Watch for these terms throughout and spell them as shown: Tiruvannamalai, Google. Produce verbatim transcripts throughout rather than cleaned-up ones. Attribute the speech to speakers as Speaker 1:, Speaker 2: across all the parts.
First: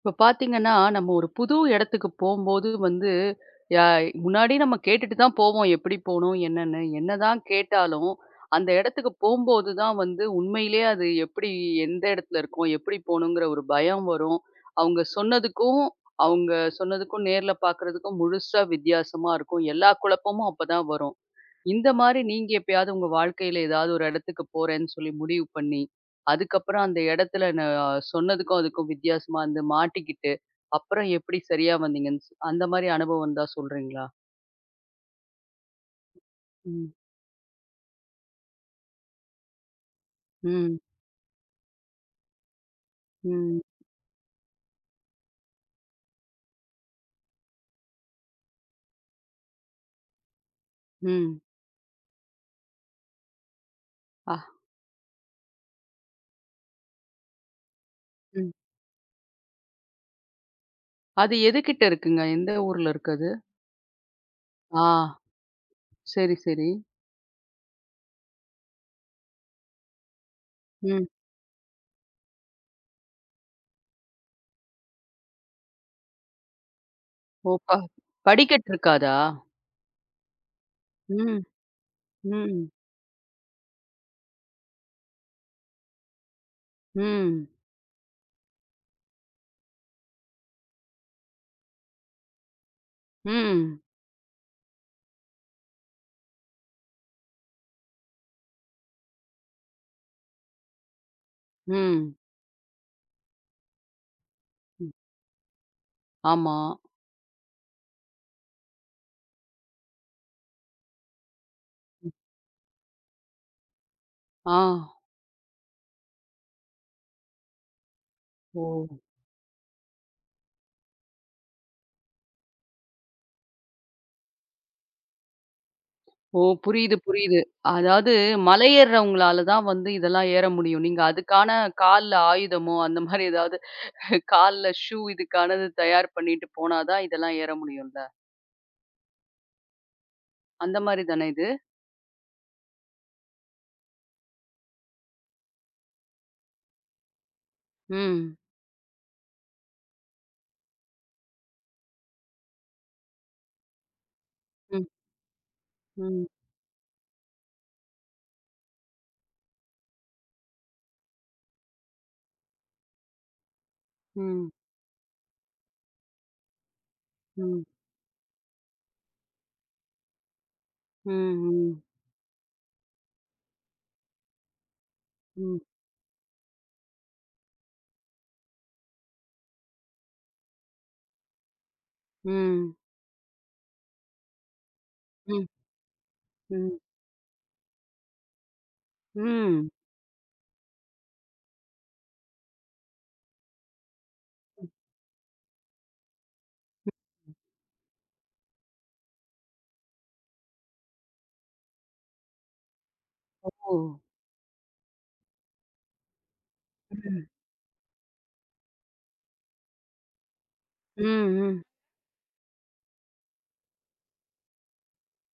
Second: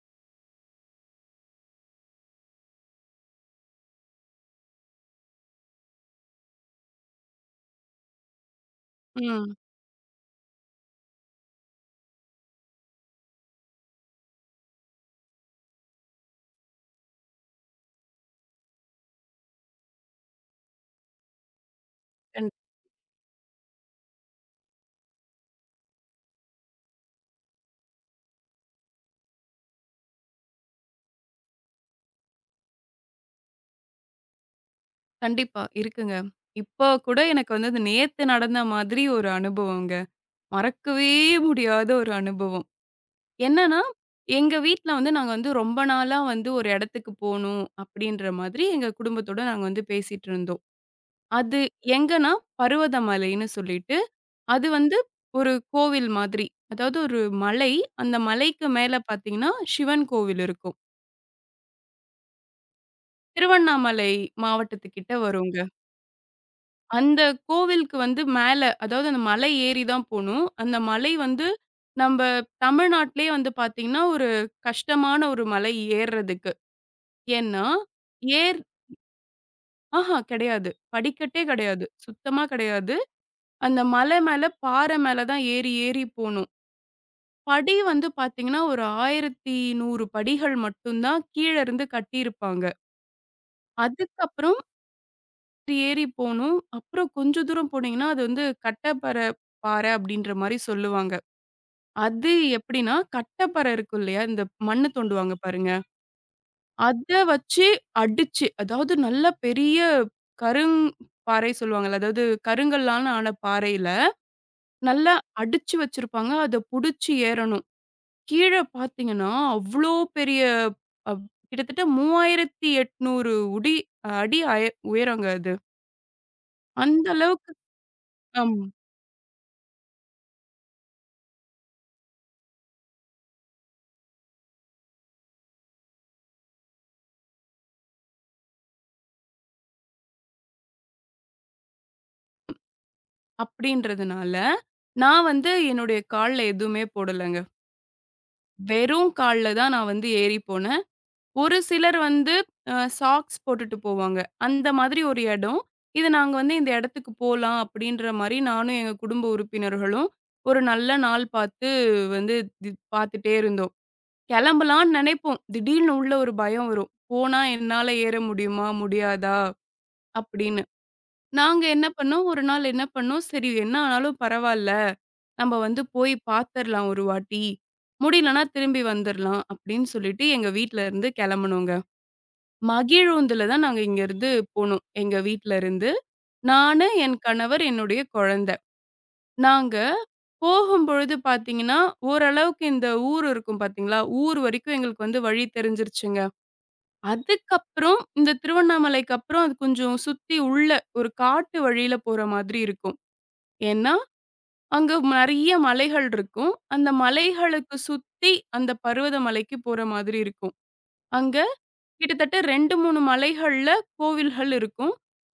Speaker 1: இப்ப பாத்தீங்கன்னா, நம்ம ஒரு புது இடத்துக்கு போம்போது வந்து, யா முன்னாடி நம்ம கேட்டுட்டு தான் போவோம். எப்படி போணும்? என்னன்னு? என்னதான் கேட்டாலும், அந்த இடத்துக்கு
Speaker 2: ம்.
Speaker 1: போம்போது தான் வந்து உண்மையிலேயே அது எப்படி எந்த இடத்துல இருக்கோம்? எப்படி போணுங்கிற ஒரு பயம் வரும். அவங்க சொன்னதுக்கும், அவங்க சொன்னதுக்கும் நேர்ல பாக்குறதுக்கும் முழுசா வித்தியாசமா இருக்கும். எல்லா குழப்பமும் அப்பதான் வரும். இந்த மாரி
Speaker 2: கண்
Speaker 1: நீங்க எப்பயாவது உங்க வாழ்க்கையில ஏதாவது ஒரு இடத்துக்கு போறேன்னு சொல்லி முடிவு பண்ணி, அதுக்கப்புறம் அந்த இடத்துல ந சொன்னதுக்கும் அதுக்கும் வித்தியாசமா வந்து மாட்டிக்கிட்டு, அப்புறம் எப்படி சரியா வந்தீங்கன்னு சொ அந்த மாரி அனுபவம் இருந்தா சொல்றீங்களா?
Speaker 2: கண்டிப்பா இருக்குங்க. இப்போ
Speaker 1: ம்.
Speaker 2: கூட எனக்கு வந்து அது நேத்து நடந்த மாதிரி ஒரு அனுபவங்க.
Speaker 1: ம்.
Speaker 2: மறக்கவே முடியாத ஒரு அனுபவம்.
Speaker 1: ம்.
Speaker 2: என்னன்னா, எங்க வீட்ல வந்து நாங்க வந்து ரொம்ப நாளா வந்து ஒரு இடத்துக்கு போணும் அப்படின்ற மாதிரி எங்க குடும்பத்தோட நாங்க வந்து பேசிட்டு இருந்தோம்.
Speaker 1: ம்.
Speaker 2: அது எங்கன்னா பருவதமலைன்னு சொல்லிட்டு,
Speaker 1: அ.
Speaker 2: அது வந்து ஒரு கோவில் மாதிரி. அதாவது ஒரு மலை. அந்த
Speaker 1: ம்.
Speaker 2: மலைக்கு மேல பார்த்தீங்கன்னா, சிவன் கோவில் இருக்கும்.
Speaker 1: அது எதுகிட்ட இருக்குங்க? எந்த ஊர்ல இருக்கு அது?
Speaker 2: திருவண்ணாமலை
Speaker 1: ஆ.
Speaker 2: மாவட்டத்துக்கிட்ட வருங்க.
Speaker 1: சரி, சரி.
Speaker 2: அந்த கோவிலுக்கு வந்து மேல, அதாவது அந்த மலை ஏறி தான் போணும். அந்த
Speaker 1: ம்.
Speaker 2: மலை வந்து நம்ப தமிழ்நாட்டிலேயே வந்து பார்த்தீங்கன்னா, ஒரு கஷ்டமான ஒரு மலை ஏறுறதுக்கு.
Speaker 1: ஓ!
Speaker 2: ஏன்னா,
Speaker 1: ப
Speaker 2: ஏர்
Speaker 1: படிக்கட்டு இருக்காதா?
Speaker 2: ஆஹா கிடையாது.
Speaker 1: ம்.
Speaker 2: படிக்கட்டே கிடையாது. சுத்தமா
Speaker 1: ம்.
Speaker 2: கிடையாது. அந்த மலை மேல பாறை மேல தான் ஏறி ஏறி போணும்.
Speaker 1: ம்.
Speaker 2: படி வந்து பார்த்தீங்கன்னா, ஒரு ஆயிரத்தி நூறு படிகள் மட்டும் தான் கீழ இருந்து கட்டியிருப்பாங்க.
Speaker 1: ம்.
Speaker 2: அதுக்கப்புறம் ஏறி போணும். அப்புறம் கொஞ்சம் தூரம் போனீங்கன்னா, அது வந்து கட்டப்பற பாறை அப்படின்ற மாரி சொல்லுவாங்க.
Speaker 1: ம்.
Speaker 2: அது எப்படின்னா, கட்டப்பறை இருக்கும் இல்லையா? இந்த மண்ணு
Speaker 1: ம்.
Speaker 2: தோண்டுவாங்க பாருங்க.
Speaker 1: ஆமா.
Speaker 2: அத வச்சு அடிச்சு, அதாவது நல்ல பெரிய கருங் பாறை சொல்லுவாங்கல்ல. அதாவது கருங்கல்லால ஆன பாறையில,
Speaker 1: ஆ.
Speaker 2: நல்லா அடிச்சு வச்சிருப்பாங்க. அத புடிச்சு ஏறணும். கீழ
Speaker 1: ஓ!
Speaker 2: பார்த்தீங்கன்னா, அவ்ளோ பெரிய அ கிட்டத்தட்ட மூவாயிரத்தி எண்ணூறு உடி அடி அய உயரங்க அது.
Speaker 1: ஓ! புரியுது,
Speaker 2: அந்த
Speaker 1: புரியுது.
Speaker 2: அளவுக்கு
Speaker 1: அதாவது
Speaker 2: அம்
Speaker 1: மலையேறுறவங்களால தான் வந்து இதெல்லாம் ஏற முடியும். நீங்க அதுக்கான கால்ல ஆயுதமோ, அந்த மாரி ஏதாவது கால்ல ஷூ இதுக்கானது தயார் பண்ணிட்டு போனா தான் இதெல்லாம் ஏற முடியும்ல. அந்த மாரி தானே இது?
Speaker 2: அப்படின்றதுனால, நான் வந்து என்னுடைய கால்ல எதுவுமே போடலங்க.
Speaker 1: ம்.
Speaker 2: வெறும் கால்ல தான் நான் வந்து ஏறி போனேன். ஒரு சிலர் வந்து அ சாக்ஸ் போட்டுட்டு போவாங்க. அந்த
Speaker 1: ம்.
Speaker 2: மாதிரி ஒரு இடம். இது
Speaker 1: ம்.
Speaker 2: நாங்க வந்து இந்த இடத்துக்கு போலாம் அப்படின்ற மாரி நானும் எங்க குடும்ப உறுப்பினர்களும் ஒரு நல்ல நாள் பார்த்து வந்து தி பார்த்துட்டே இருந்தோம்.
Speaker 1: ம்.
Speaker 2: கிளம்பலான்னு நினைப்போம். திடீர்னு உள்ள ஒரு பயம் வரும். போனா
Speaker 1: ம்.
Speaker 2: என்னால ஏற முடியுமா? முடியாதா? அப்படின்னு. நாங்க
Speaker 1: ம்.
Speaker 2: என்ன பண்ணோம், ஒரு நாள் என்ன பண்ணோம், சரி என்ன ஆனாலும் பரவால்ல. நம்ம
Speaker 1: ம்.
Speaker 2: வந்து போய் பார்த்துரலாம் ஒரு வாட்டி. முடியலன்னா திரும்பி வந்துரலாம் அப்படின்னு சொல்லிட்டு எங்க வீட்ல இருந்து கிளம்புனோங்க.
Speaker 1: ம்.
Speaker 2: மகிழுந்துல தான் நாங்க இங்கருந்து போனோம். எங்க
Speaker 1: ம்.
Speaker 2: வீட்ல இருந்து.
Speaker 1: ம்.
Speaker 2: நானு, என் கணவர், என்னுடைய குழந்தை.
Speaker 1: ம்.
Speaker 2: நாங்க போகும்பொழுது பார்த்தீங்கன்னா, ஓரளவுக்கு இந்த ஊர் இருக்கும் பார்த்தீங்களா? ஊர்
Speaker 1: ம்.
Speaker 2: வரைக்கும் எங்களுக்கு வந்து வழி தெரிஞ்சிருச்சுங்க. அதுக்கப்புறம் இந்த திருவண்ணாமலைக்கு அப்புறம் அது கொஞ்சம் சுத்தி உள்ள ஒரு காட்டு வழியில போற மாதிரி இருக்கும்.
Speaker 1: ஓ!
Speaker 2: ஏன்னா, அங்க நெறைய மலைகள் இருக்கும். அந்த
Speaker 1: ம்.
Speaker 2: மலைகளுக்கு சுத்தி அந்த பர்வத மலைக்கு போற மாதிரி இருக்கும்.
Speaker 1: ம்.
Speaker 2: அங்க
Speaker 1: ம்.
Speaker 2: கிட்டத்தட்ட இரண்டு, மூணு மலைகள்ல கோவில்கள் இருக்கும்.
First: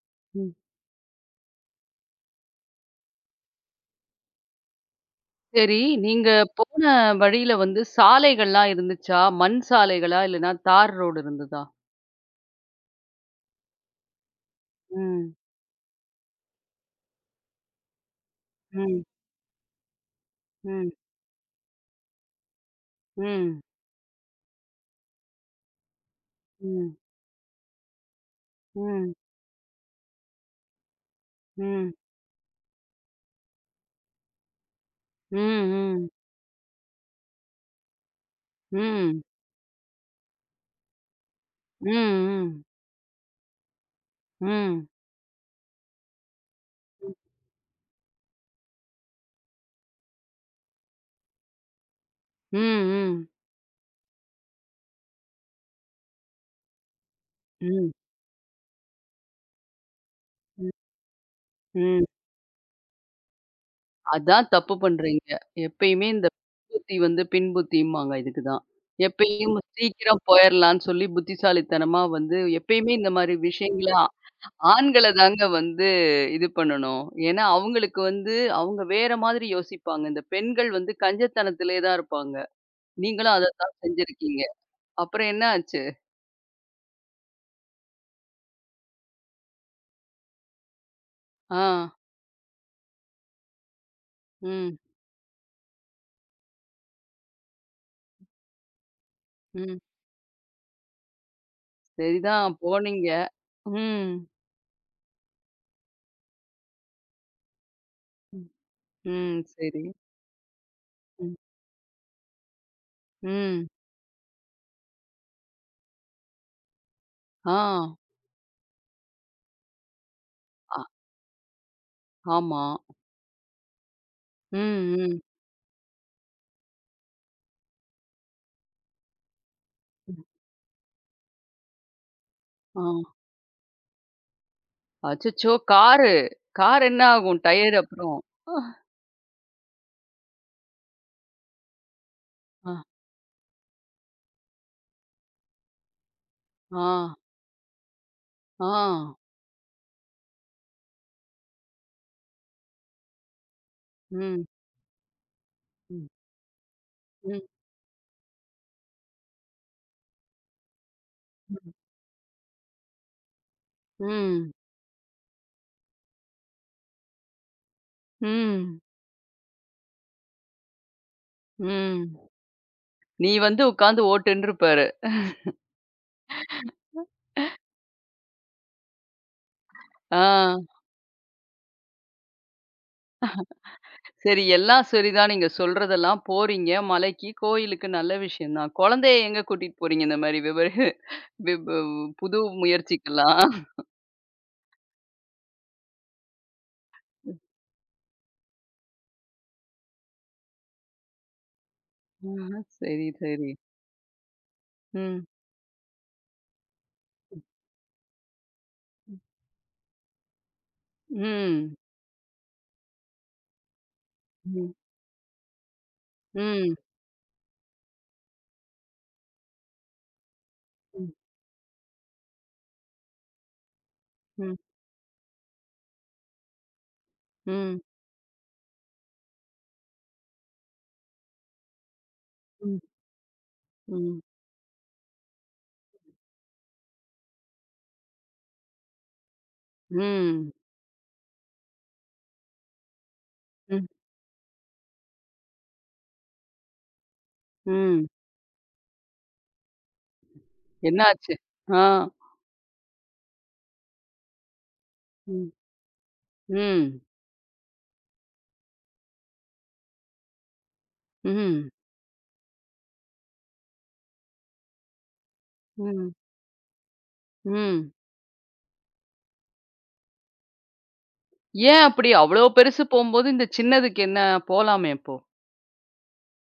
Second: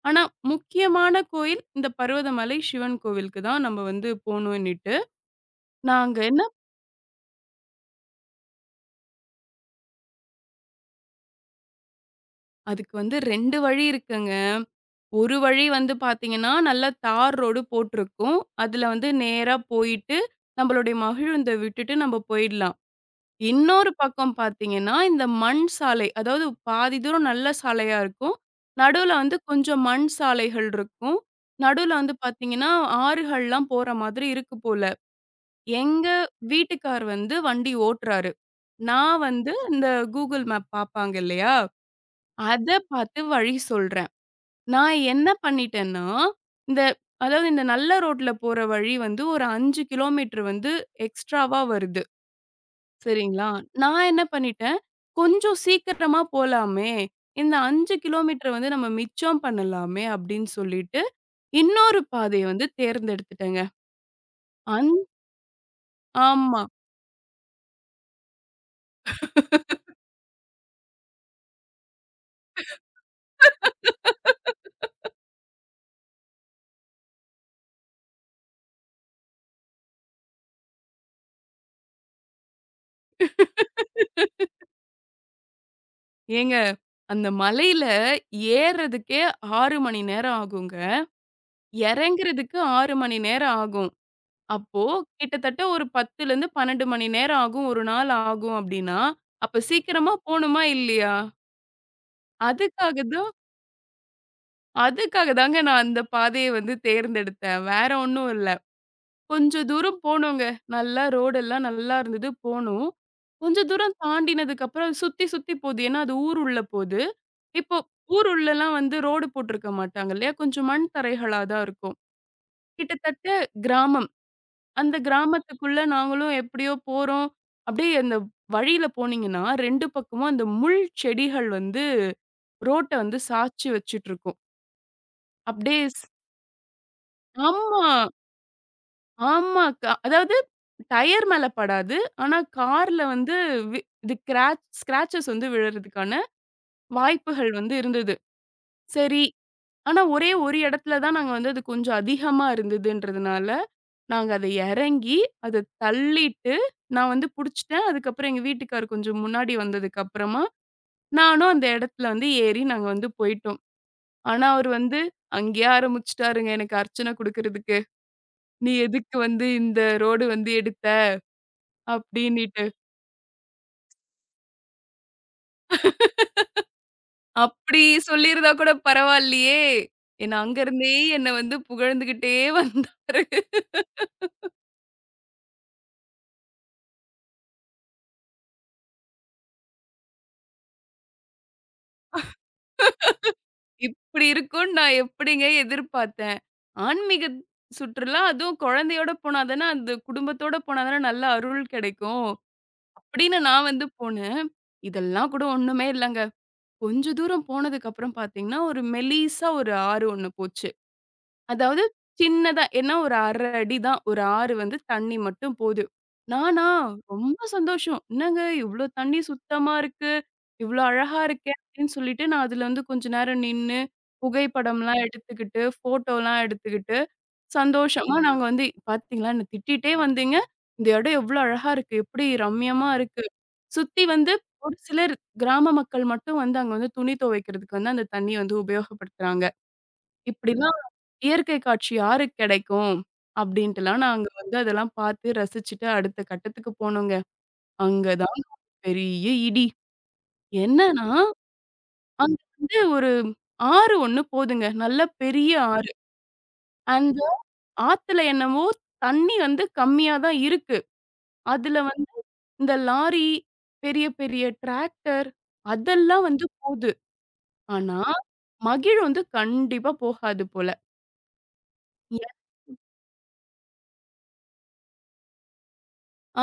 Speaker 2: ஆனா,
Speaker 1: ம்.
Speaker 2: முக்கியமான கோயில் இந்த பர்வதமலை சிவன் கோவிலுக்கு தான் நம்ம வந்து போணும்னுட்டு,
Speaker 1: சரி.
Speaker 2: நாங்க
Speaker 1: நீங்க
Speaker 2: என்ன
Speaker 1: போன வழியில வந்து சாலைகள்லாம் இருந்துச்சா? மண் சாலைகளா? இல்லன்னா தார் ரோடு இருந்ததா?
Speaker 2: அதுக்கு வந்து இரண்டு வழி இருக்குங்க.
Speaker 1: ம்.
Speaker 2: ஒரு வழி வந்து பார்த்தீங்கன்னா, நல்லா தார் ரோடு போட்டிருக்கும். அதுல
Speaker 1: ம்.
Speaker 2: வந்து நேரா போயிட்டு,
Speaker 1: ம்,
Speaker 2: நம்மளுடைய மகிழுந்த விட்டுட்டு நம்ம போயிடலாம்.
Speaker 1: ம்,
Speaker 2: இன்னொரு பக்கம் பார்த்தீங்கன்னா, இந்த மண் சாலை, அதாவது
Speaker 1: ம்,
Speaker 2: பாதி தூரம் நல்ல சாலையா இருக்கும்.
Speaker 1: ம்,
Speaker 2: நடுவுல வந்து கொஞ்சம் மண் சாலைகள் இருக்கும்.
Speaker 1: ம்,
Speaker 2: நடுவுல வந்து பார்த்தீங்கன்னா, ஆறுகள்லாம் போற மாதிரி இருக்கு போல.
Speaker 1: ம்,
Speaker 2: எங்க
Speaker 1: ம்,
Speaker 2: வீட்டுக்கார் வந்து வண்டி ஓட்டுறாரு. நான்
Speaker 1: ம்,
Speaker 2: வந்து இந்த Google மேப் பார்ப்பாங்க இல்லையா?
Speaker 1: ம், ம்,
Speaker 2: அத பார்த்து வழி சொல்றேன்.
Speaker 1: ம்,
Speaker 2: நான் என்ன பண்ணிட்டேன்னா, இந்த அதாவது இந்த நல்ல ரோட்ல போற வழி வந்து ஒரு ஐந்து கிலோமீட்டர் வந்து எக்ஸ்ட்ராவா வருது.
Speaker 1: ம்,
Speaker 2: சரிங்களா? நான் என்ன பண்ணிட்டேன், கொஞ்சம் சீக்கிரமா போலாமே! இந்த ஐந்து கிலோமீட்டர் வந்து நம்ம மிச்சம் பண்ணலாமே! அப்படின்னு
Speaker 1: ம்,
Speaker 2: சொல்லிட்டு, இன்னொரு
Speaker 1: ம்.
Speaker 2: பாதைய வந்து தேர்ந்தெடுத்துட்டேங்க.
Speaker 1: அதான் தப்பு
Speaker 2: அந்
Speaker 1: பண்றீங்க. எப்பயுமே இந்த
Speaker 2: ஆமா.
Speaker 1: புத்தி வந்து பின்புத்திம்பாங்க இதுக்கு தான். எப்பயும் சீக்கிரம் போயிரலான்னு சொல்லி புத்திசாலித்தனமா வந்து எப்பயுமே இந்த மாரி விஷயங்கள ஆண்கள தாங்க வந்து இது பண்ணணும். ஏன்னா, அவங்களுக்கு வந்து அவங்க வேற மாதிரி யோசிப்பாங்க. இந்த பெண்கள் வந்து கஞ்சத்தனத்திலே தான் இருப்பாங்க. நீங்களும் அத தான் செஞ்சிருக்கீங்க. அப்புறம் என்ன ஆச்சு?
Speaker 2: ஏங்க, அந்த மலையில ஏறுறதுக்கே ஆறு மணி நேரம் ஆகுங்க.
Speaker 1: ஆ.
Speaker 2: இறங்குறதுக்கு ஆறு மணி நேரம் ஆகும்.
Speaker 1: ம்.
Speaker 2: அப்போ கிட்டத்தட்ட ஒரு 10லருந்து பன்னிரண்டு மணி நேரம் ஆகும், ஒரு நாள் ஆகும் அப்படின்னா, அப்ப
Speaker 1: ம்.
Speaker 2: சீக்கிரமா போணுமா இல்லையா?
Speaker 1: சரிதான்
Speaker 2: அதுக்காக
Speaker 1: போனீங்க.
Speaker 2: தான்
Speaker 1: ம்.
Speaker 2: அதுக்காக தாங்க நான் அந்த பாதைய வந்து தேர்ந்தெடுத்தேன். வேற ஒண்ணும்
Speaker 1: ம்.
Speaker 2: இல்ல.
Speaker 1: ம்.
Speaker 2: கொஞ்சம்
Speaker 1: சரி.
Speaker 2: தூரம் போனோங்க. நல்லா
Speaker 1: ம்.
Speaker 2: ரோடெல்லாம் நல்லா இருந்தது, போனோம்.
Speaker 1: ம்.
Speaker 2: கொஞ்சம் தூரம் தாண்டினதுக்கப்புறம் அது சுத்தி சுத்தி போது. ஏன்னா, அது ஊர் உள்ள போது.
Speaker 1: ஆ.
Speaker 2: இப்போ ஊர் உள்ளலாம் வந்து ரோடு போட்டிருக்க மாட்டாங்க இல்லையா? கொஞ்சம்
Speaker 1: அ
Speaker 2: மண் தரைகளா தான் இருக்கும்.
Speaker 1: ஆமா.
Speaker 2: கிட்டத்தட்ட கிராமம்.
Speaker 1: ம்.
Speaker 2: அந்த
Speaker 1: ம்.
Speaker 2: கிராமத்துக்குள்ள நாங்களும் எப்படியோ போறோம். அப்படியே அந்த வழியில போனீங்கன்னா, ரெண்டு
Speaker 1: ம்.
Speaker 2: பக்கமும் அந்த முள் செடிகள் வந்து
Speaker 1: ஆ.
Speaker 2: ரோட்ட வந்து சாய்ச்சு வச்சுட்டு இருக்கும்.
Speaker 1: அச்சச்சோ!
Speaker 2: அப்படியே ஸ்
Speaker 1: காரு கார் என்ன ஆகும்? டயர்
Speaker 2: ஆமா.
Speaker 1: அப்புறம்.
Speaker 2: ஆமா. க அதாவது டயர் மேல படாது. ஆனா,
Speaker 1: ஆ.
Speaker 2: கார்ல வந்து வி இது கிராச் ஸ்க்ராச்சஸ் வந்து விழறதுக்கான
Speaker 1: ஆ.
Speaker 2: வாய்ப்புகள் வந்து இருந்தது.
Speaker 1: ஆ.
Speaker 2: சரி. ஆனா, ஒரே ஒரு இடத்துல தான் நாங்க வந்து அது கொஞ்சம் அதிகமா இருந்ததுன்றதுனால, நாங்க
Speaker 1: ம்.
Speaker 2: அத இறங்கி, அத
Speaker 1: ம்.
Speaker 2: தள்ளிட்டு, நான் வந்து
Speaker 1: ம்.
Speaker 2: புடிச்சுட்டேன். அதுக்கப்புறம் எங்க வீட்டுக்காரர் கொஞ்சம் முன்னாடி வந்ததுக்கப்புறமா, நானும் அந்த
Speaker 1: ம்.
Speaker 2: இடத்துல வந்து ஏறி நாங்க வந்து போயிட்டோம். ஆனா,
Speaker 1: ம்.
Speaker 2: அவரு வந்து அங்கேயே ஆரம்பிச்சுட்டாருங்க எனக்கு அர்ச்சனை குடுக்குறதுக்கு. "நீ
Speaker 1: ம்.
Speaker 2: எதுக்கு வந்து இந்த ரோடு வந்து எடுத்த?"
Speaker 1: ம்.
Speaker 2: அப்படின்னிட்டு.
Speaker 1: நீ வந்து உட்காந்து ஓட்டுன்ருப்பாரு.
Speaker 2: அப்படி சொல்லியிருந்தா கூட பரவாயில்லையே!
Speaker 1: ஆ.
Speaker 2: என்ன அங்கருந்தே என்ன வந்து புகழ்ந்துகிட்டே வந்தாரு.
Speaker 1: சரி, எல்லாம் சரிதான். நீங்க சொல்றதெல்லாம் போறீங்க. மலைக்கு, கோயிலுக்கு நல்ல விஷயம் தான். குழந்தைய எங்க கூட்டிட்டு போறீங்க? இந்த மாரி விபரி விப் புது முயற்சிக்கெல்லாம்.
Speaker 2: இப்படி இருக்கும்னு நான் எப்படிங்க எதிர்பார்த்தேன். ஆன்மீக சுற்றுலா அதுவும் குழந்தையோட போனா தானே, அந்த குடும்பத்தோட போனா தானே நல்ல அருள் கிடைக்கும்.
Speaker 1: ம். சரி,
Speaker 2: அப்படின்னு
Speaker 1: சரி.
Speaker 2: நான் வந்து போனேன்.
Speaker 1: ம்.
Speaker 2: இதெல்லாம் கூட ஒண்ணுமே இல்லங்க. கொஞ்ச தூரம் போனதுக்கு அப்புறம் பார்த்தீங்கன்னா, ஒரு
Speaker 1: ம்.
Speaker 2: மெலிசா ஒரு ஆறு ஒண்ணு போச்சு.
Speaker 1: ம்.
Speaker 2: அதாவது சின்னதா ஏன்னா ஒரு அரை அடி தான். ஒரு ஆறு
Speaker 1: ம்.
Speaker 2: வந்து தண்ணி மட்டும் போது. நானா ரொம்ப சந்தோஷம். "என்னங்க இவ்ளோ தண்ணி சுத்தமா இருக்கு. இவ்ளோ
Speaker 1: ம்.
Speaker 2: அழகா இருக்கே!" அப்படின்னு சொல்லிட்டு நான் அதுல வந்து கொஞ்ச நேரம் நின்னு,
Speaker 1: ம்.
Speaker 2: புகைப்படம்லாம் எடுத்துக்கிட்டு, ஃபோட்டோலாம் எடுத்துக்கிட்டு,
Speaker 1: ம்.
Speaker 2: சந்தோஷமா நாங்க வந்து "பாத்தீங்களா என்ன திட்டிட்டே வந்தீங்க. இந்த இடம் எவ்ளோ அழகா இருக்கு. எப்படி
Speaker 1: ம்.
Speaker 2: ரம்மியமா இருக்கு." சுத்தி
Speaker 1: ம்.
Speaker 2: வந்து ஒரு சிலர் கிராம மக்கள் மட்டும் வந்து அங்க வந்து துணி துவைக்கிறதுக்கு வந்து அந்த தண்ணிய வந்து உபயோகப்படுத்துறாங்க.
Speaker 1: ம்.
Speaker 2: இப்படிலாம் இயற்கை காட்சி யாருக்கு கிடைக்கும்?
Speaker 1: ம்.
Speaker 2: அப்படின்ட்டுலாம் நாங்க வந்து அதெல்லாம் பார்த்து ரசிச்சுட்டு அடுத்த கட்டத்துக்கு போனோங்க.
Speaker 1: ம்.
Speaker 2: அங்க தாங்க பெரிய இடி. என்னன்னா,
Speaker 1: என்னாச்சு? ஆ.
Speaker 2: அங்க வந்து ஒரு ஆறு ஒண்ணு போதுங்க. நல்ல
Speaker 1: ம்.
Speaker 2: பெரிய ஆறு.
Speaker 1: ம்.
Speaker 2: அந்த ஆத்துல என்னவோ தண்ணி வந்து கம்மியா தான் இருக்கு.
Speaker 1: ம்.
Speaker 2: அதுல வந்து இந்த லாரி, பெரிய பெரிய டிராக்டர்
Speaker 1: ம்.
Speaker 2: அதெல்லாம் வந்து போது.
Speaker 1: ம்.
Speaker 2: ஆனா, மகிழ் வந்து கண்டிப்பா போகாது போல.
Speaker 1: ஏன் அப்படி? அவ்வளோ பெருசு போம்போது, இந்த சின்னதுக்கு என்ன? போலாமே அப்போ.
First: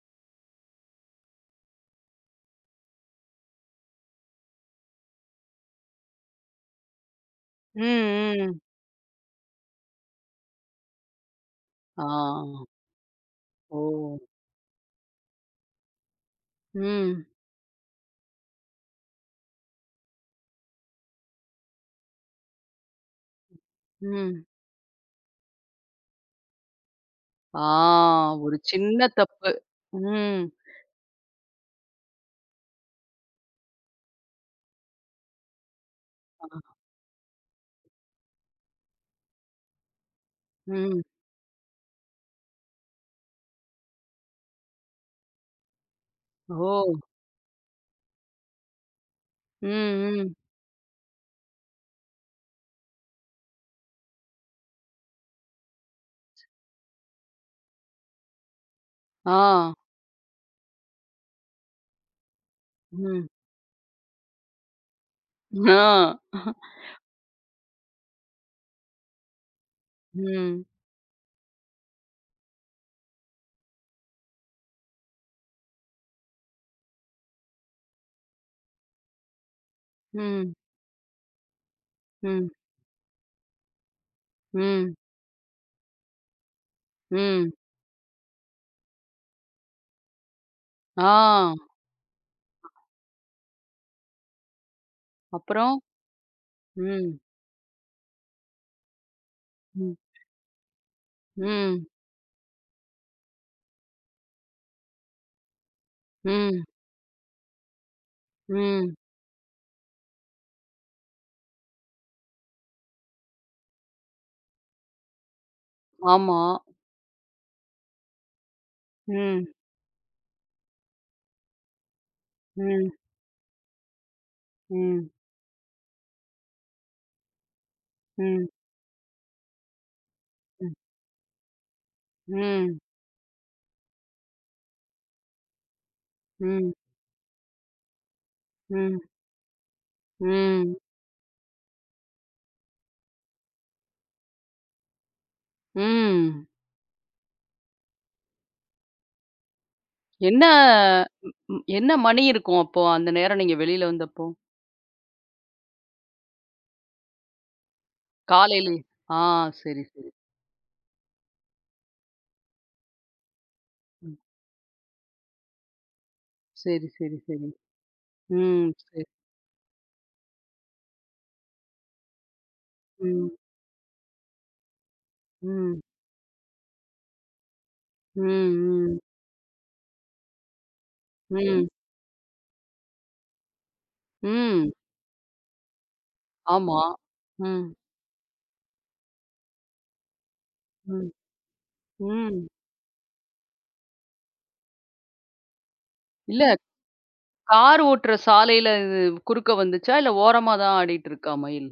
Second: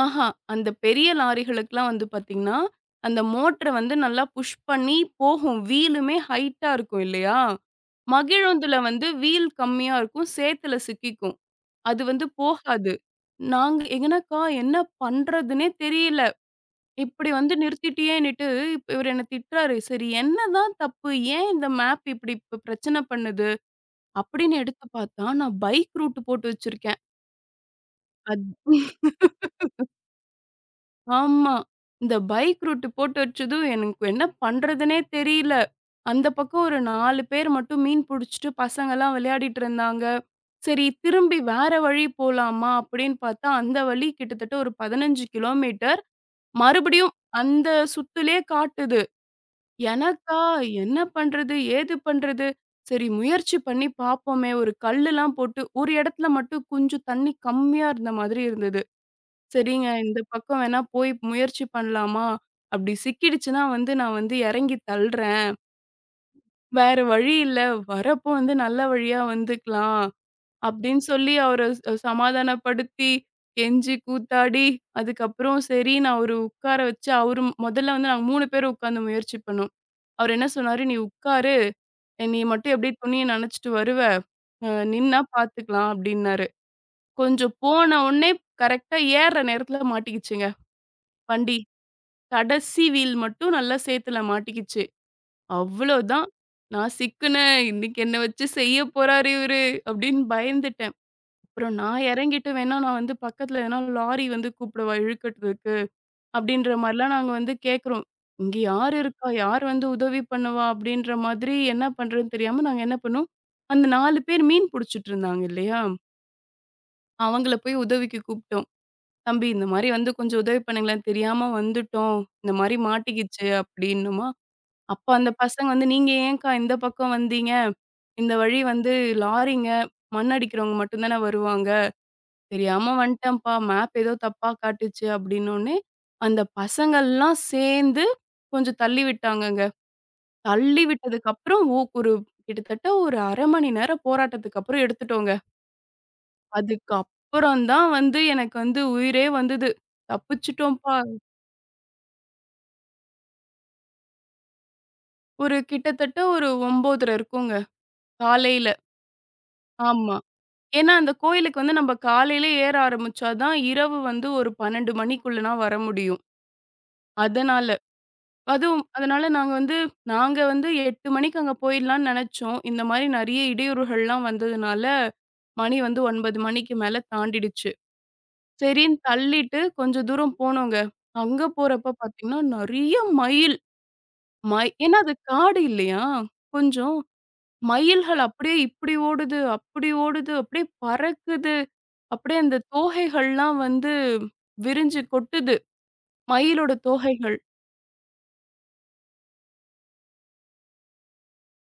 Speaker 2: ஆஹா! அந்த பெரிய லாரிகளுக்குலாம் வந்து பாத்தீங்கன்னா, அந்த மோட்டர வந்து நல்லா புஷ் பண்ணி போகும். வீலுமே ஹைட்டா இருக்கும் இல்லையா?
Speaker 1: ம். ம்.
Speaker 2: மகிழுந்துல வந்து வீல் கம்மியா இருக்கும். சேத்துல சிக்கிக்கும். அது
Speaker 1: ஆ.
Speaker 2: வந்து போகாது.
Speaker 1: ஓ!
Speaker 2: நாங்க எங்கனக்கா என்ன பண்றதுன்னே தெரியல.
Speaker 1: ம்,
Speaker 2: இப்படி வந்து நிறுத்திட்டியேன்னுட்டு, இப்ப இவரு என்ன திட்டுறாரு. சரி என்னதான் தப்பு? ஏன் இந்த மேப் இப்படி இப்ப பிரச்சனை பண்ணுது?
Speaker 1: ம்.
Speaker 2: அப்படின்னு எடுத்து பாத்தா, நான் பைக் ரூட் போட்டு வச்சிருக்கேன்.
Speaker 1: ஆ ஒரு சின்ன
Speaker 2: அது
Speaker 1: தப்பு. ம்.
Speaker 2: ஆமா. இந்த பைக் ரூட் போட்டு வச்சதும் எனக்கு என்ன பண்றதுன்னே தெரியல. அந்த பக்கம்
Speaker 1: ஆ.
Speaker 2: ஒரு நாலு பேர் மட்டும் மீன் புடிச்சுட்டு பசங்கலாம் விளையாடிட்டு இருந்தாங்க. சரி
Speaker 1: ம்.
Speaker 2: திரும்பி வேற வழி போலாமா அப்படின்னு பார்த்தா, அந்த வழி கிட்டத்தட்ட ஒரு பதினைந்து கிலோமீட்டர்
Speaker 1: ஓ!
Speaker 2: மறுபடியும் அந்த சுத்துலயே காட்டுது.
Speaker 1: ம், ம்.
Speaker 2: எனக்கா என்ன பண்றது? ஏது பண்றது? சரி முயற்சி பண்ணி பார்ப்போமே! ஒரு கல்லுலாம் போட்டு ஒரு இடத்துல மட்டும் கொஞ்சம் தண்ணி கம்மியா இருந்த மாதிரி இருந்தது.
Speaker 1: ஆ.
Speaker 2: சரிங்க. இந்த பக்கம் வேணா போய் முயற்சி பண்ணலாமா? அப்படி
Speaker 1: ம்.
Speaker 2: சிக்கிடுச்சுன்னா வந்து நான் வந்து இறங்கி தள்றேன்.
Speaker 1: ஆ.
Speaker 2: வேற வழி இல்ல. வரப்போ வந்து நல்ல வழியா வந்துக்கலாம்.
Speaker 1: ம்,
Speaker 2: அப்படின்னு சொல்லி அவர அ சமாதானப்படுத்தி, கெஞ்சி கூத்தாடி, அதுக்கப்புறம் சரி நான் ஒரு உட்கார வச்சு அவரு முதல்ல வந்து நாங்க மூணு பேரும் உட்காந்து முயற்சி பண்ணோம். அவர் என்ன
Speaker 1: ம்,
Speaker 2: சொன்னாரு, "நீ உட்காரு. நீ
Speaker 1: ம்,
Speaker 2: மட்டும் எப்படியே துணிய நனச்சுட்டு வருவ. அ
Speaker 1: ம்,
Speaker 2: நின்னா பாத்துக்கலாம்" அப்படின்னாரு.
Speaker 1: ம்.
Speaker 2: கொஞ்சம் போன உடனே கரெக்ட்டா ஏறுற நேரத்துல மாட்டிக்கிச்சுங்க
Speaker 1: ஆ.
Speaker 2: வண்டி. கடைசி வீல் மட்டும் நல்லா சேத்துல மாட்டிக்கிச்சு.
Speaker 1: அப்புறம்?
Speaker 2: அவ்வளோதான். நான்
Speaker 1: ம்,
Speaker 2: சிக்குனேன். இன்னைக்கு என்ன வச்சு செய்ய போறாரு இவரு
Speaker 1: ம்,
Speaker 2: அப்படின்னு பயந்துட்டேன். அப்புறம்
Speaker 1: ம்,
Speaker 2: நான் இறங்கிட்டு வேணா நான் வந்து பக்கத்துல எதனா லாரி வந்து கூப்பிடவா இழுக்கறதுக்கு?
Speaker 1: ம்,
Speaker 2: அப்படின்ற மாரிலாம் நாங்க வந்து கேட்குறோம். இங்க
Speaker 1: ம்.
Speaker 2: யார் இருக்கா? யார் வந்து உதவி பண்ணுவா? அப்படின்ற மாதிரி என்ன பண்றதுன்னு தெரியாம நாங்க என்ன பண்ணோம், அந்த நாலு பேர் மீன் புடிச்சிட்டு இருந்தாங்க இல்லையா?
Speaker 1: ஆமா.
Speaker 2: அவங்கள போய் உதவிக்கு கூப்பிட்டோம்.
Speaker 1: ம்,
Speaker 2: "தம்பி இந்த மாரி வந்து கொஞ்சம் உதவி பண்ணுங்களேன். தெரியாம வந்துட்டோம். இந்த மாரி
Speaker 1: ம்,
Speaker 2: மாட்டிக்கிச்சு" அப்படின்னோமா அப்ப
Speaker 1: ம்,
Speaker 2: அந்த பசங்க வந்து, "நீங்க ஏன்க்கா இந்த பக்கம் வந்தீங்க? இந்த
Speaker 1: ம்,
Speaker 2: வழி வந்து லாரிங்க, மண்
Speaker 1: ம்,
Speaker 2: அடிக்கிறவங்க மட்டும் தானே வருவாங்க.
Speaker 1: ம்,
Speaker 2: தெரியாம வந்துட்டேன்ப்பா, மேப் ஏதோ தப்பா காட்டுச்சு." அப்படின்னோனே, அந்த
Speaker 1: ம்,
Speaker 2: பசங்கள்லாம் சேர்ந்து கொஞ்சம்
Speaker 1: ம்,
Speaker 2: தள்ளி விட்டாங்கங்க.
Speaker 1: ம்,
Speaker 2: தள்ளி விட்டதுக்கப்புறம் ஓ ஒரு கிட்டத்தட்ட ஒரு அரை மணி நேரம் போராட்டத்துக்கு அப்புறம் எடுத்துட்டோங்க.
Speaker 1: ம்.
Speaker 2: அதுக்கப்புறம் தான் வந்து எனக்கு வந்து உயிரே வந்தது.
Speaker 1: என்ன
Speaker 2: தப்பிச்சுட்டோம்ப்பா.
Speaker 1: ம் என்ன மணி இருக்கும் அப்போ? அந்த நேரம் நீங்க வெளியில வந்தப்போ?
Speaker 2: ஒரு கிட்டத்தட்ட ஒரு ஒன்பது முப்பது இருக்குங்க, காலையில.
Speaker 1: காலையிலயே! ஆ சரி, சரி.
Speaker 2: ஆமா. ஏன்னா, அந்த கோயிலுக்கு வந்து நம்ம காலையில ஏற ஆரம்பிச்சா தான், இரவு
Speaker 1: ம்.
Speaker 2: வந்து ஒரு பன்னிரண்டு மணிக்குள்ளனா வர முடியும்.
Speaker 1: சரி, சரி, சரி.
Speaker 2: அதனால.
Speaker 1: ம்.
Speaker 2: அதுவும்
Speaker 1: சரி.
Speaker 2: அதனால நாங்க வந்து நாங்க வந்து எட்டு மணிக்கு அங்க போயிடலான்னு நெனச்சோம். இந்த மாரி
Speaker 1: ம்.
Speaker 2: நெறைய இடையூறுகள்லாம் வந்ததுனால, மணி
Speaker 1: ம்.
Speaker 2: வந்து ஒன்பது மணிக்கு மேல தாண்டிடுச்சு.
Speaker 1: ம். ம்.
Speaker 2: சரின்னு தள்ளிட்டு கொஞ்சம் தூரம் போனோங்க. அங்க
Speaker 1: ம்.
Speaker 2: போறப்ப பாத்தீங்கன்னா, நெறைய மயில். மை
Speaker 1: ம்.
Speaker 2: ஏன்னா அது காடு இல்லையா?
Speaker 1: ஆமா.
Speaker 2: கொஞ்சம்.
Speaker 1: ம்.
Speaker 2: மயில்கள் அப்படியே இப்படி ஓடுது, அப்படி ஓடுது, அப்படியே
Speaker 1: ம்.
Speaker 2: பறக்குது. அப்படியே
Speaker 1: ம்.
Speaker 2: அந்த தோகைகள்லாம் வந்து விரிஞ்சு கொட்டுது.
Speaker 1: இல்ல
Speaker 2: மயிலோட தோகைகள்.
Speaker 1: கார் ஓட்டுற சாலையில இது குறுக்க வந்துச்சா? இல்ல ஓரமா தான் ஆடிட்டு இருக்கா மயில்?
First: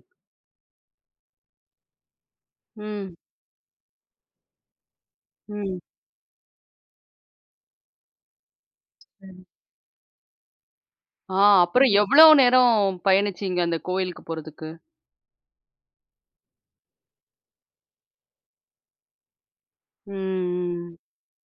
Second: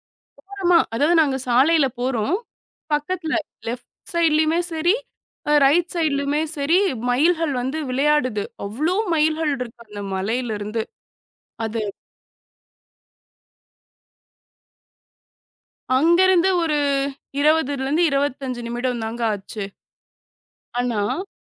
Speaker 2: ஓரமா அதாவது நாங்க சாலையில போறோம்.
Speaker 1: ம்.
Speaker 2: பக்கத்துல லெஃப்ட் சைட்லயுமே சரி, அ
Speaker 1: ம்.
Speaker 2: ரைட் சைட்லயுமே சரி மயில்கள் வந்து விளையாடுது. அவ்ளோ
Speaker 1: சரி.
Speaker 2: மயில்கள் இருக்கு அந்த மலையிலருந்து.
Speaker 1: ஆ
Speaker 2: அது
Speaker 1: அப்புறம் எவ்வளோ நேரம் பயணிச்சீங்க அந்த கோயிலுக்கு போறதுக்கு?
Speaker 2: அங்கருந்து ஒரு 20லேருந்து இருபத்தி ஐந்து நிமிடம் தாங்க ஆச்சு.
Speaker 1: ம்.
Speaker 2: ஆனா,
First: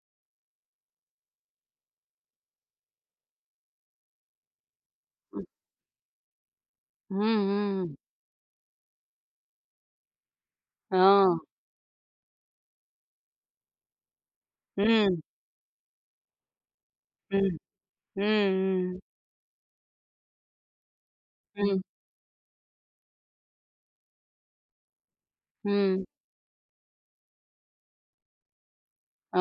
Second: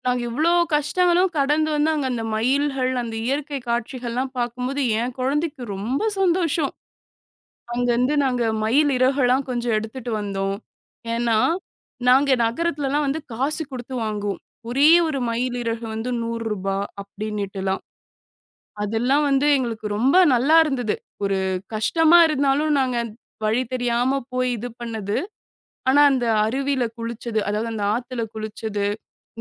Speaker 2: நாங்க இவ்ளோ கஷ்டங்களும் கடந்து வந்து அங்க அந்த மயில்கள், அந்த இயற்கை காட்சிகள்லாம் பார்க்கும்போது, என்
Speaker 1: ம்.
Speaker 2: குழந்தைக்கு ரொம்ப சந்தோஷம்.
Speaker 1: ம். ம்.
Speaker 2: அங்கருந்து நாங்க மயில் இறகெல்லாம் கொஞ்சம் எடுத்துட்டு வந்தோம்.
Speaker 1: ஆ.
Speaker 2: ஏன்னா, நாங்க நகரத்துலலாம் வந்து காசு குடுத்து வாங்குவோம். ஒரே ஒரு
Speaker 1: ம்.
Speaker 2: மயில் இறகு வந்து ரூ. நூறு ரூபாய்
Speaker 1: ம்.
Speaker 2: அப்படின்னுட்டுலாம்.
Speaker 1: ம், ம்.
Speaker 2: அதெல்லாம் வந்து எங்களுக்கு ரொம்ப நல்லா இருந்தது. ஒரு
Speaker 1: ம்,
Speaker 2: கஷ்டமா இருந்தாலும் நாங்க வழி தெரியாம போய் இது பண்ணது. ஆனா,
Speaker 1: ம்.
Speaker 2: அந்த அருவியில குளிச்சது, அதாவது அந்த ஆத்துல குளிச்சது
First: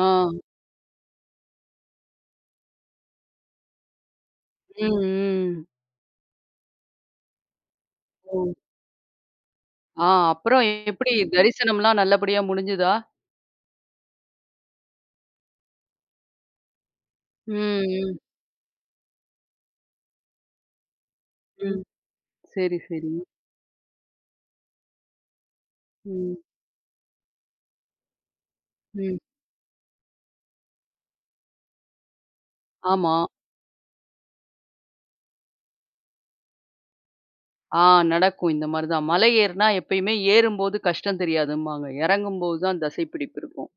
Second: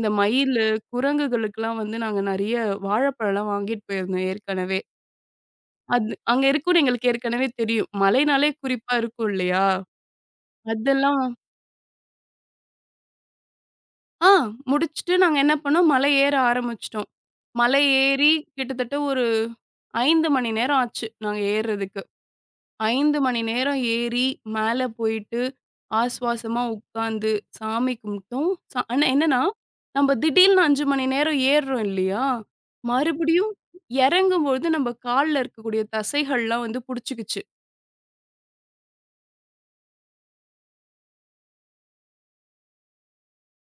Speaker 1: ஆ.
Speaker 2: மயிலு, குரங்குகளுக்கெல்லாம் வந்து நாங்க நெறைய வாழைப்பழம்லாம் வாங்கிட்டு போயிருந்தோம் ஏற்கனவே.
Speaker 1: ம், ம்.
Speaker 2: அது அங்க இருக்கும்னு எங்களுக்கு ஏற்கனவே தெரியும்.
Speaker 1: ஓ!
Speaker 2: மலைனாலே குறிப்பா இருக்கும் இல்லையா?
Speaker 1: ஆ அப்புறம் எப்படி
Speaker 2: அதெல்லாம்
Speaker 1: தரிசனம்லாம் நல்லபடியா முடிஞ்சுதா?
Speaker 2: ஆ முடிச்சுட்டு நாங்க என்ன பண்ணோம், மலை ஏற ஆரம்பிச்சுட்டோம்.
Speaker 1: ம்,
Speaker 2: மலை
Speaker 1: ம்,
Speaker 2: ஏறி கிட்டத்தட்ட ஒரு ஐந்து மணி நேரம் ஆச்சு நாங்க
Speaker 1: ம்.
Speaker 2: ஏறுறதுக்கு.
Speaker 1: சரி, சரி.
Speaker 2: ஐந்து மணி நேரம் ஏறி, மேல போயிட்டு,
Speaker 1: ம்,
Speaker 2: ஆஸ்வாசமா உட்காந்து, சாமி கும்பிட்டோம். ச ஆனா
Speaker 1: ம்.
Speaker 2: என்னன்னா, நம்ம திடீல்னு ஐந்து மணி நேரம் ஏறுறோம் இல்லையா?
Speaker 1: ஆமா.
Speaker 2: மறுபடியும் இறங்கும்பொழுது நம்ம கால்ல இருக்கக்கூடிய தசைகள்லாம் வந்து புடிச்சுக்குச்சு.
Speaker 1: ஆ நடக்கும். இந்த மாரி தான். மலை ஏறுனா எப்பயுமே ஏறும்போது கஷ்டம் தெரியாதும்பாங்க. இறங்கும்போது தான் தசைப்பிடிப்பு இருக்கும்.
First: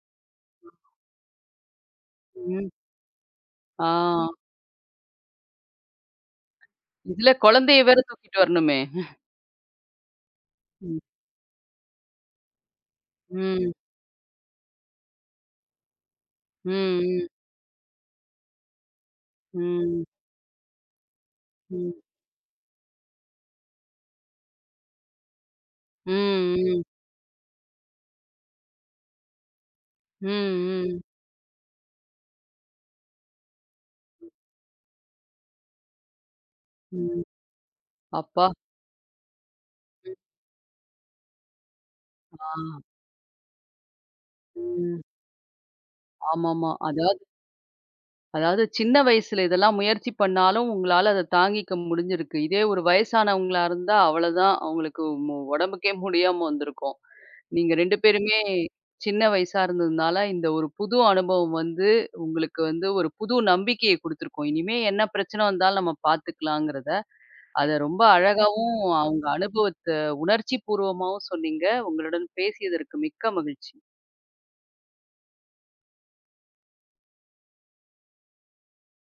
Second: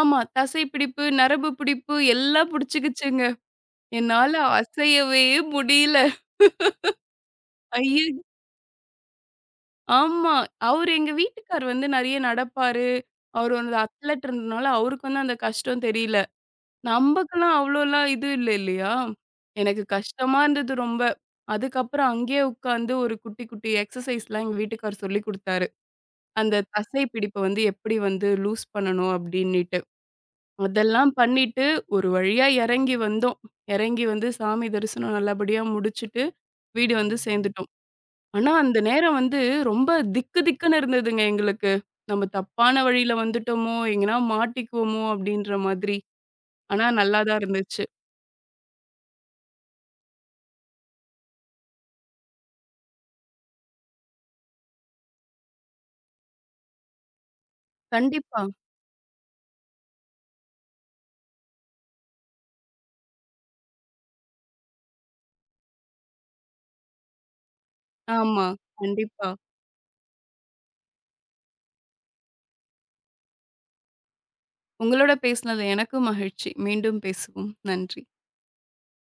Speaker 2: ஆமா, தசை பிடிப்பு, நரம்பு பிடிப்பு எல்லாம்
Speaker 1: ம்.
Speaker 2: புடிச்சுக்குச்சுங்க.
Speaker 1: ஆ.
Speaker 2: என்னால அசையவே முடியல.
Speaker 1: இதுல குழந்தைய வேற
Speaker 2: ஐய
Speaker 1: தூக்கிட்டு வரணுமே!
Speaker 2: ஆமா. அவரு
Speaker 1: ம்,
Speaker 2: எங்க வீட்டுக்கார் வந்து நெறைய நடப்பாரு. அவரு
Speaker 1: ம்,
Speaker 2: வந்து அத்லட் இருந்தனால, அவருக்கு வந்து அந்த கஷ்டம் தெரியல.
Speaker 1: ம்,
Speaker 2: நமக்கெல்லாம் அவ்ளோலாம் இது இல்ல இல்லையா?
Speaker 1: ம்,
Speaker 2: எனக்கு
Speaker 1: ம்,
Speaker 2: கஷ்டமா இருந்தது ரொம்ப.
Speaker 1: ம்,
Speaker 2: அதுக்கப்புறம் அங்கேயே உட்காந்து ஒரு குட்டி, குட்டி எக்சர்சைஸ்லாம் எங்க வீட்டுக்காரர் சொல்லிக் குடுத்தாரு. அந்த
Speaker 1: ம்,
Speaker 2: தசை பிடிப்ப வந்து எப்படி வந்து லூஸ் பண்ணணும் அப்படின்னிட்டு.
Speaker 1: ம், ம்,
Speaker 2: அதெல்லாம் பண்ணிட்டு ஒரு வழியா இறங்கி வந்தோம். இறங்கி வந்து சாமி தரிசனம் நல்லபடியா முடிச்சுட்டு வீடு வந்து
Speaker 1: ம்.
Speaker 2: சேர்ந்துட்டோம்.
Speaker 1: அப்பா!
Speaker 2: ஆனா அந்த நேரம் வந்து ரொம்ப திக்கு திக்குன்னு இருந்ததுங்க எங்களுக்கு. நம்ம
Speaker 1: ஆ.
Speaker 2: தப்பான வழியில வந்துட்டோமோ! எங்கனா
Speaker 1: ம்.
Speaker 2: மாட்டிக்குவோமோ! அப்படின்ற மாதிரி.
Speaker 1: ஆமாமா.
Speaker 2: ஆனா நல்லா
Speaker 1: அதாவது
Speaker 2: தான் இருந்துச்சு.
Speaker 1: அதாவது சின்ன வயசுல இதெல்லாம் முயற்சி பண்ணாலும், உங்களால அத தாங்கிக்க முடிஞ்சிருக்கு. இதே ஒரு வயசானவங்களா இருந்தா அவ்வளதான். அவங்களுக்கு மு உடம்புக்கே முடியாம வந்திருக்கும். நீங்க ரெண்டு பேருமே
Speaker 2: கண்டிப்பா.
Speaker 1: சின்ன வயசா இருந்ததுனால, இந்த ஒரு புது அனுபவம் வந்து, உங்களுக்கு வந்து ஒரு புது நம்பிக்கைய குடுத்துருக்கும். இனிமே என்ன பிரச்சனை வந்தாலும் நம்ம பார்த்துக்கலாங்கிறத. அத ரொம்ப
Speaker 2: ஆமா.
Speaker 1: அழகாவும், அவங்க
Speaker 2: கண்டிப்பா.
Speaker 1: அனுபவத்த உணர்ச்சி பூர்வமாவும் சொன்னீங்க. உங்களுடன் பேசியதற்கு மிக்க மகிழ்ச்சி.
Speaker 2: உங்களோட பேசினது எனக்கும் மகிழ்ச்சி. மீண்டும் பேசுவோம். நன்றி.